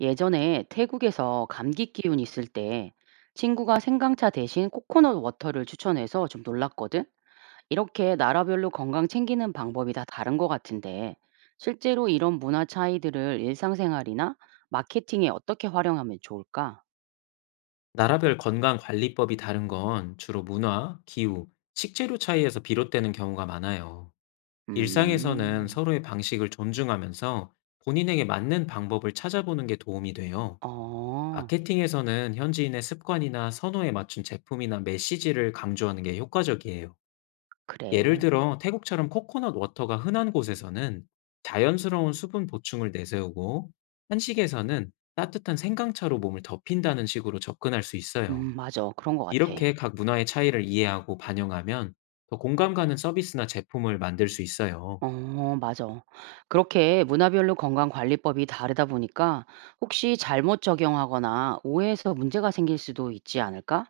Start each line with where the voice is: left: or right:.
right: 예전에 태국에서 감기 기운 있을 때 친구가 생강차 대신 코코넛 워터를 추천해서 좀 놀랐거든? 이렇게 나라별로 건강 챙기는 방법이 다 다른 것 같은데, 실제로 이런 문화 차이들을 일상생활이나 마케팅에 어떻게 활용하면 좋을까?
left: 나라별 건강관리법이 다른 건 주로 문화, 기후, 식재료 차이에서 비롯되는 경우가 많아요. 일상에서는
right: 음,
left: 서로의 방식을 존중하면서 본인에게 맞는 방법을 찾아보는 게 도움이 돼요.
right: 어,
left: 마케팅에서는 현지인의 습관이나 선호에 맞춘 제품이나 메시지를 강조하는 게 효과적이에요. 예를
right: 그래.
left: 들어, 태국처럼 코코넛 워터가 흔한 곳에서는 자연스러운 수분 보충을 내세우고, 한식에서는 따뜻한 생강차로 몸을 덮인다는 식으로 접근할 수 있어요.
right: 맞아. 그런 것 같아.
left: 이렇게 각 문화의 차이를 이해하고 반영하면 더 공감 가는 서비스나 제품을 만들 수 있어요.
right: 어, 맞아. 그렇게 문화별로 건강관리법이 다르다 보니까 혹시 잘못 적용하거나 오해해서 문제가 생길 수도 있지 않을까?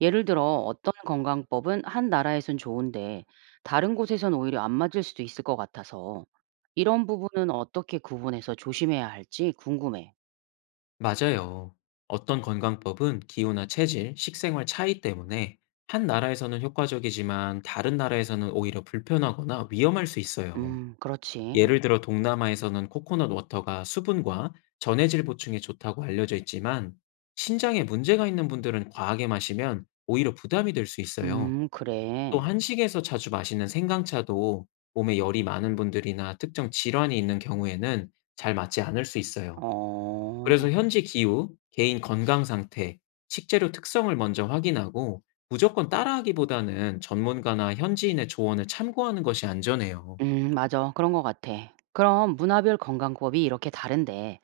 right: 예를 들어 어떤 건강법은 한 나라에선 좋은데 다른 곳에선 오히려 안 맞을 수도 있을 것 같아서 이런 부분은 어떻게 구분해서 조심해야 할지 궁금해.
left: 맞아요. 어떤 건강법은 기후나 체질, 식생활 차이 때문에 한 나라에서는 효과적이지만 다른 나라에서는 오히려 불편하거나 위험할 수 있어요.
right: 그렇지.
left: 예를 들어 동남아에서는 코코넛 워터가 수분과 전해질 보충에 좋다고 알려져 있지만, 신장에 문제가 있는 분들은 과하게 마시면 오히려 부담이 될 수 있어요. 또
right: 그래.
left: 한식에서 자주 마시는 생강차도 몸에 열이 많은 분들이나 특정 질환이 있는 경우에는 잘 맞지 않을 수 있어요.
right: 어,
left: 그래서 현지 기후, 개인 건강 상태, 식재료 특성을 먼저 확인하고 무조건 따라하기보다는 전문가나 현지인의 조언을 참고하는 것이 안전해요.
right: 맞아. 그런 것 같아. 그럼 문화별 건강법이 이렇게 다른데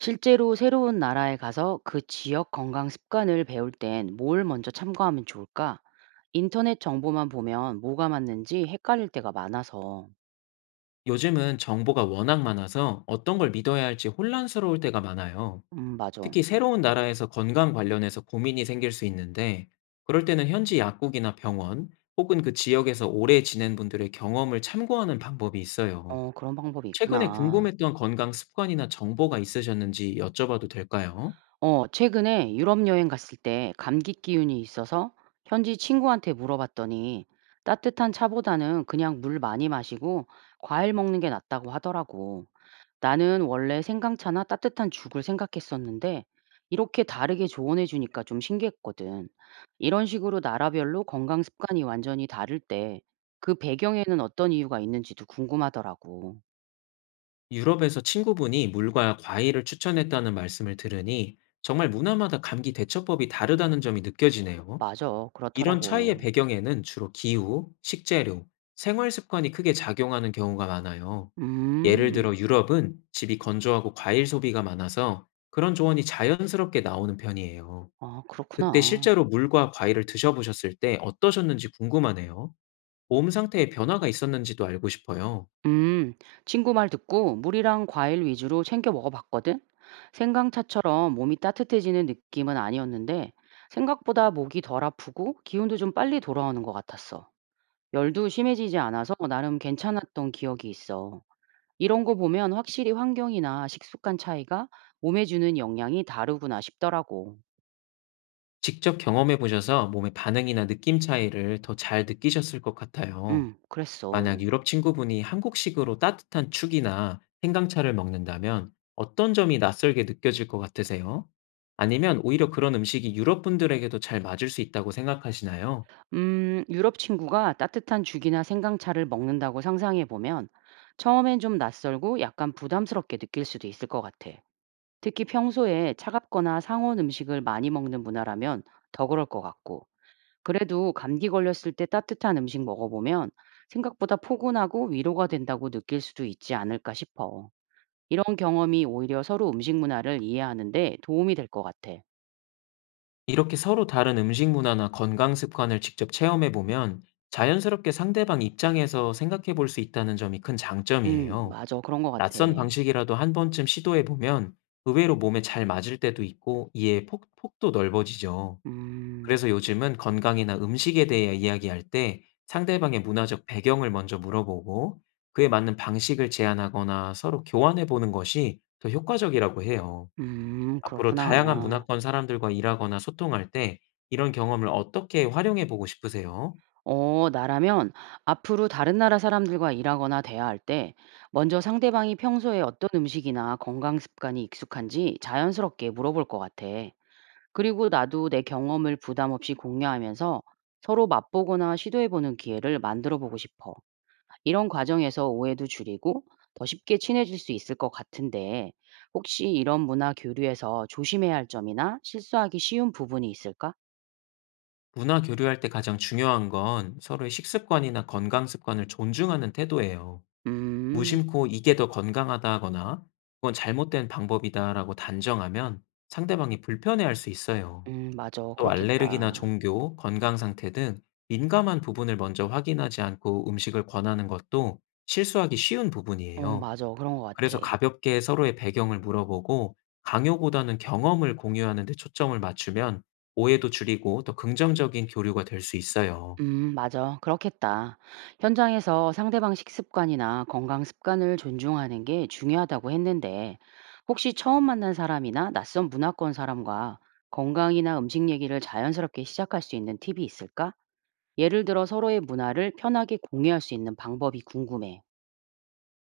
right: 실제로 새로운 나라에 가서 그 지역 건강 습관을 배울 땐 뭘 먼저 참고하면 좋을까? 인터넷 정보만 보면 뭐가 맞는지 헷갈릴 때가 많아서.
left: 요즘은 정보가 워낙 많아서 어떤 걸 믿어야 할지 혼란스러울 때가 많아요.
right: 맞아.
left: 특히 새로운 나라에서 건강 관련해서 고민이 생길 수 있는데, 그럴 때는 현지 약국이나 병원, 혹은 그 지역에서 오래 지낸 분들의 경험을 참고하는 방법이 있어요.
right: 어, 그런 방법이
left: 최근에
right: 있구나.
left: 궁금했던 건강 습관이나 정보가 있으셨는지 여쭤봐도 될까요?
right: 어, 최근에 유럽 여행 갔을 때 감기 기운이 있어서 현지 친구한테 물어봤더니 따뜻한 차보다는 그냥 물 많이 마시고 과일 먹는 게 낫다고 하더라고. 나는 원래 생강차나 따뜻한 죽을 생각했었는데 이렇게 다르게 조언해 주니까 좀 신기했거든. 이런 식으로 나라별로 건강 습관이 완전히 다를 때 그 배경에는 어떤 이유가 있는지도 궁금하더라고.
left: 유럽에서 친구분이 물과 과일을 추천했다는 말씀을 들으니 정말 문화마다 감기 대처법이 다르다는 점이 느껴지네요.
right: 맞아,
left: 이런 차이의
right: 그렇더라고.
left: 배경에는 주로 기후, 식재료, 생활 습관이 크게 작용하는 경우가 많아요. 예를
right: 음,
left: 들어 유럽은 집이 건조하고 과일 소비가 많아서 그런 조언이 자연스럽게 나오는 편이에요.
right: 아,
left: 그때
right: 그렇구나.
left: 실제로 물과 과일을 드셔보셨을 때 어떠셨는지 궁금하네요. 몸 상태에 변화가 있었는지도 알고 싶어요.
right: 음, 친구 말 듣고 물이랑 과일 위주로 챙겨 먹어봤거든? 생강차처럼 몸이 따뜻해지는 느낌은 아니었는데 생각보다 목이 덜 아프고 기운도 좀 빨리 돌아오는 것 같았어. 열도 심해지지 않아서 나름 괜찮았던 기억이 있어. 이런 거 보면 확실히 환경이나 식습관 차이가 몸에 주는 영향이 다르구나 싶더라고.
left: 직접 경험해 보셔서 몸의 반응이나 느낌 차이를 더 잘 느끼셨을 것 같아요.
right: 그랬어.
left: 만약 유럽 친구분이 한국식으로 따뜻한 죽이나 생강차를 먹는다면 어떤 점이 낯설게 느껴질 것 같으세요? 아니면 오히려 그런 음식이 유럽 분들에게도 잘 맞을 수 있다고 생각하시나요?
right: 유럽 친구가 따뜻한 죽이나 생강차를 먹는다고 상상해 보면 처음엔 좀 낯설고 약간 부담스럽게 느낄 수도 있을 것 같아. 특히 평소에 차갑거나 상온 음식을 많이 먹는 문화라면 더 그럴 것 같고. 그래도 감기 걸렸을 때 따뜻한 음식 먹어보면 생각보다 포근하고 위로가 된다고 느낄 수도 있지 않을까 싶어. 이런 경험이 오히려 서로 음식 문화를 이해하는데 도움이 될 것 같아.
left: 이렇게 서로 다른 음식 문화나 건강 습관을 직접 체험해 보면 자연스럽게 상대방 입장에서 생각해 볼 수 있다는 점이 큰 장점이에요.
right: 맞아. 그런 것 같아.
left: 낯선 방식이라도 한 번쯤 시도해 보면 의외로 몸에 잘 맞을 때도 있고, 이해 폭도 넓어지죠.
right: 음,
left: 그래서 요즘은 건강이나 음식에 대해 이야기할 때 상대방의 문화적 배경을 먼저 물어보고 그에 맞는 방식을 제안하거나 서로 교환해 보는 것이 더 효과적이라고 해요. 앞으로 다양한
right: 그렇구나.
left: 문화권 사람들과 일하거나 소통할 때 이런 경험을 어떻게 활용해 보고 싶으세요?
right: 어, 나라면 앞으로 다른 나라 사람들과 일하거나 대화할 때 먼저 상대방이 평소에 어떤 음식이나 건강 습관이 익숙한지 자연스럽게 물어볼 것 같아. 그리고 나도 내 경험을 부담 없이 공유하면서 서로 맛보거나 시도해보는 기회를 만들어 보고 싶어. 이런 과정에서 오해도 줄이고 더 쉽게 친해질 수 있을 것 같은데 혹시 이런 문화 교류에서 조심해야 할 점이나 실수하기 쉬운 부분이 있을까?
left: 문화 교류할 때 가장 중요한 건 서로의 식습관이나 건강 습관을 존중하는 태도예요.
right: 음,
left: 무심코 이게 더 건강하다 하거나 그건 잘못된 방법이다라고 단정하면 상대방이 불편해할 수 있어요.
right: 맞아.
left: 또 알레르기나
right: 그렇겠다.
left: 종교, 건강 상태 등 민감한 부분을 먼저 확인하지 않고 음식을 권하는 것도 실수하기 쉬운
right: 어,
left: 부분이에요.
right: 맞아. 그런 것 같아.
left: 그래서 가볍게 서로의 배경을 물어보고 강요보다는 경험을 공유하는 데 초점을 맞추면 오해도 줄이고 더 긍정적인 교류가 될 수 있어요.
right: 맞아. 그렇겠다. 현장에서 상대방 식습관이나 건강 습관을 존중하는 게 중요하다고 했는데, 혹시 처음 만난 사람이나 낯선 문화권 사람과 건강이나 음식 얘기를 자연스럽게 시작할 수 있는 팁이 있을까? 예를 들어 서로의 문화를 편하게 공유할 수 있는 방법이 궁금해.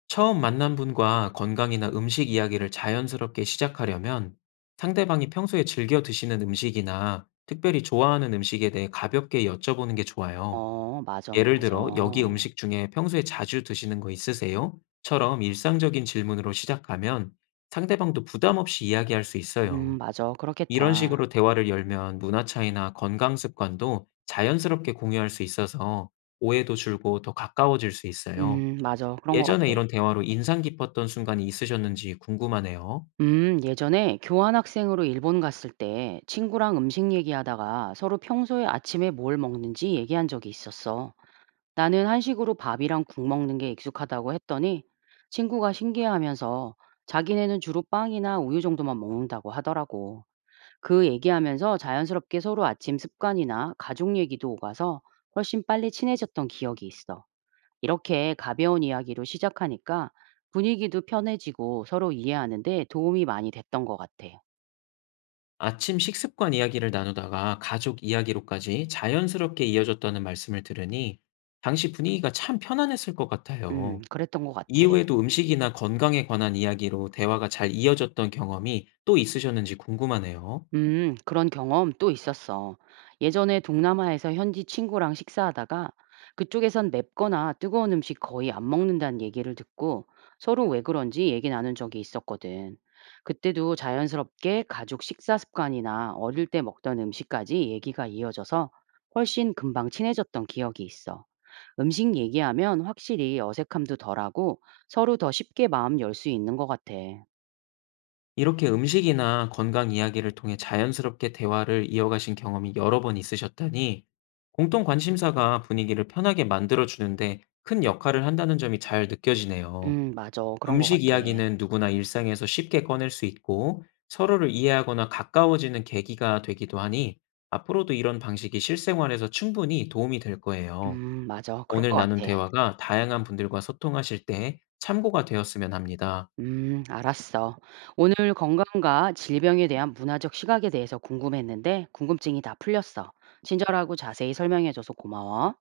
left: 처음 만난 분과 건강이나 음식 이야기를 자연스럽게 시작하려면 상대방이 평소에 즐겨 드시는 음식이나 특별히 좋아하는 음식에 대해 가볍게 여쭤보는 게 좋아요.
right: 어, 맞아,
left: 예를 들어 "여기
right: 맞아.
left: 음식 중에 평소에 자주 드시는 거 있으세요?" 처럼 일상적인 질문으로 시작하면 상대방도 부담 없이 이야기할 수 있어요.
right: 맞아.
left: 이런
right: 그렇겠다.
left: 식으로 대화를 열면 문화 차이나 건강 습관도 자연스럽게 공유할 수 있어서 오해도 줄고 더 가까워질 수 있어요.
right: 맞아. 그런 것
left: 예전에 이런
right: 같아.
left: 대화로 인상 깊었던 순간이 있으셨는지 궁금하네요.
right: 예전에 교환학생으로 일본 갔을 때 친구랑 음식 얘기하다가 서로 평소에 아침에 뭘 먹는지 얘기한 적이 있었어. 나는 한식으로 밥이랑 국 먹는 게 익숙하다고 했더니 친구가 신기해하면서 자기네는 주로 빵이나 우유 정도만 먹는다고 하더라고. 그 얘기하면서 자연스럽게 서로 아침 습관이나 가족 얘기도 오가서 훨씬 빨리 친해졌던 기억이 있어. 이렇게 가벼운 이야기로 시작하니까 분위기도 편해지고 서로 이해하는데 도움이 많이 됐던 것 같아.
left: 아침 식습관 이야기를 나누다가 가족 이야기로까지 자연스럽게 이어졌다는 말씀을 들으니 당시 분위기가 참 편안했을 것 같아요.
right: 그랬던 것 같아.
left: 이후에도 음식이나 건강에 관한 이야기로 대화가 잘 이어졌던 경험이 또 있으셨는지 궁금하네요.
right: 그런 경험 또 있었어. 예전에 동남아에서 현지 친구랑 식사하다가 그쪽에선 맵거나 뜨거운 음식 거의 안 먹는다는 얘기를 듣고 서로 왜 그런지 얘기 나눈 적이 있었거든. 그때도 자연스럽게 가족 식사 습관이나 어릴 때 먹던 음식까지 얘기가 이어져서 훨씬 금방 친해졌던 기억이 있어. 음식 얘기하면 확실히 어색함도 덜하고 서로 더 쉽게 마음 열 수 있는 것 같아.
left: 이렇게 음식이나 건강 이야기를 통해 자연스럽게 대화를 이어가신 경험이 여러 번 있으셨다니, 공통 관심사가 분위기를 편하게 만들어주는데 큰 역할을 한다는 점이 잘 느껴지네요.
right: 맞아. 그런 것
left: 음식
right: 같아.
left: 이야기는 누구나 일상에서 쉽게 꺼낼 수 있고, 서로를 이해하거나 가까워지는 계기가 되기도 하니, 앞으로도 이런 방식이 실생활에서 충분히 도움이 될 거예요.
right: 맞아. 그럴
left: 오늘
right: 것
left: 나눈
right: 같아.
left: 대화가 다양한 분들과 소통하실 때 참고가 되었으면 합니다.
right: 알았어. 오늘 건강과 질병에 대한 문화적 시각에 대해서 궁금했는데 궁금증이 다 풀렸어. 친절하고 자세히 설명해 줘서 고마워.